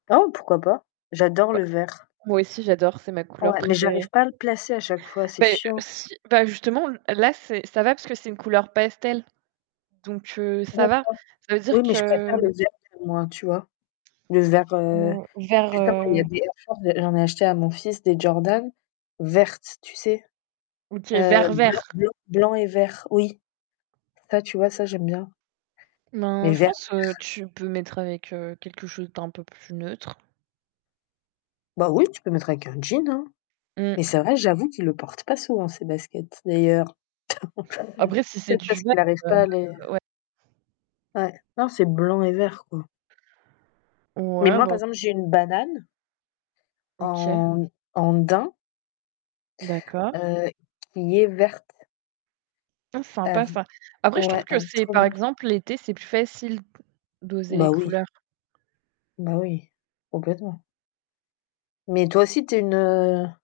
Oh, pourquoi pas? J'adore Bah, le vert. moi aussi, j'adore, c'est ma couleur Ouais, mais j'arrive préférée. pas à le placer à chaque fois, c'est Bah heu, chiant. si, bah, justement, là, c'est, ça va, parce que c'est une couleur pastel, donc heu, ça va. [unintelligible] Ça veut Oui, dire mais je préfère que le vert, [unintelligible] tu vois? Le vert, heu, Mmh, vert, justement il y a heu des Air Force, j'en ai acheté à mon fils des Jordan, vertes, tu sais? OK, Heu, vert, blanc vert. blanc blanc et vert, oui. Ça, tu vois, ça, j'aime bien. Mais Ben, je verts, pense, heu, que verts. tu peux mettre avec quelque chose d'un peu plus neutre. Bah, oui, tu peux mettre avec un jean, hein. Mais Mmh. c'est vrai, j'avoue qu'il le porte pas souvent, ses baskets. D'ailleurs, Après, si c'est peut-être du, parce vert, qu'il n'arrive pas à les heu, ouais. Ouais, non c'est blanc et vert, quoi. Mais Ouais, moi bon par moi exemple j'aime j'ai une bien. banane. OK. En en daim. D'accord. Heu, qui est verte. Ah, sympa ça. [unintelligible] Après, je trouve Ouais, que elle est c'est trop par bien. exemple l'été, c'est plus facile d'oser les Bah oui. couleurs. Bah oui, complètement. Mais toi aussi, tu es une, heu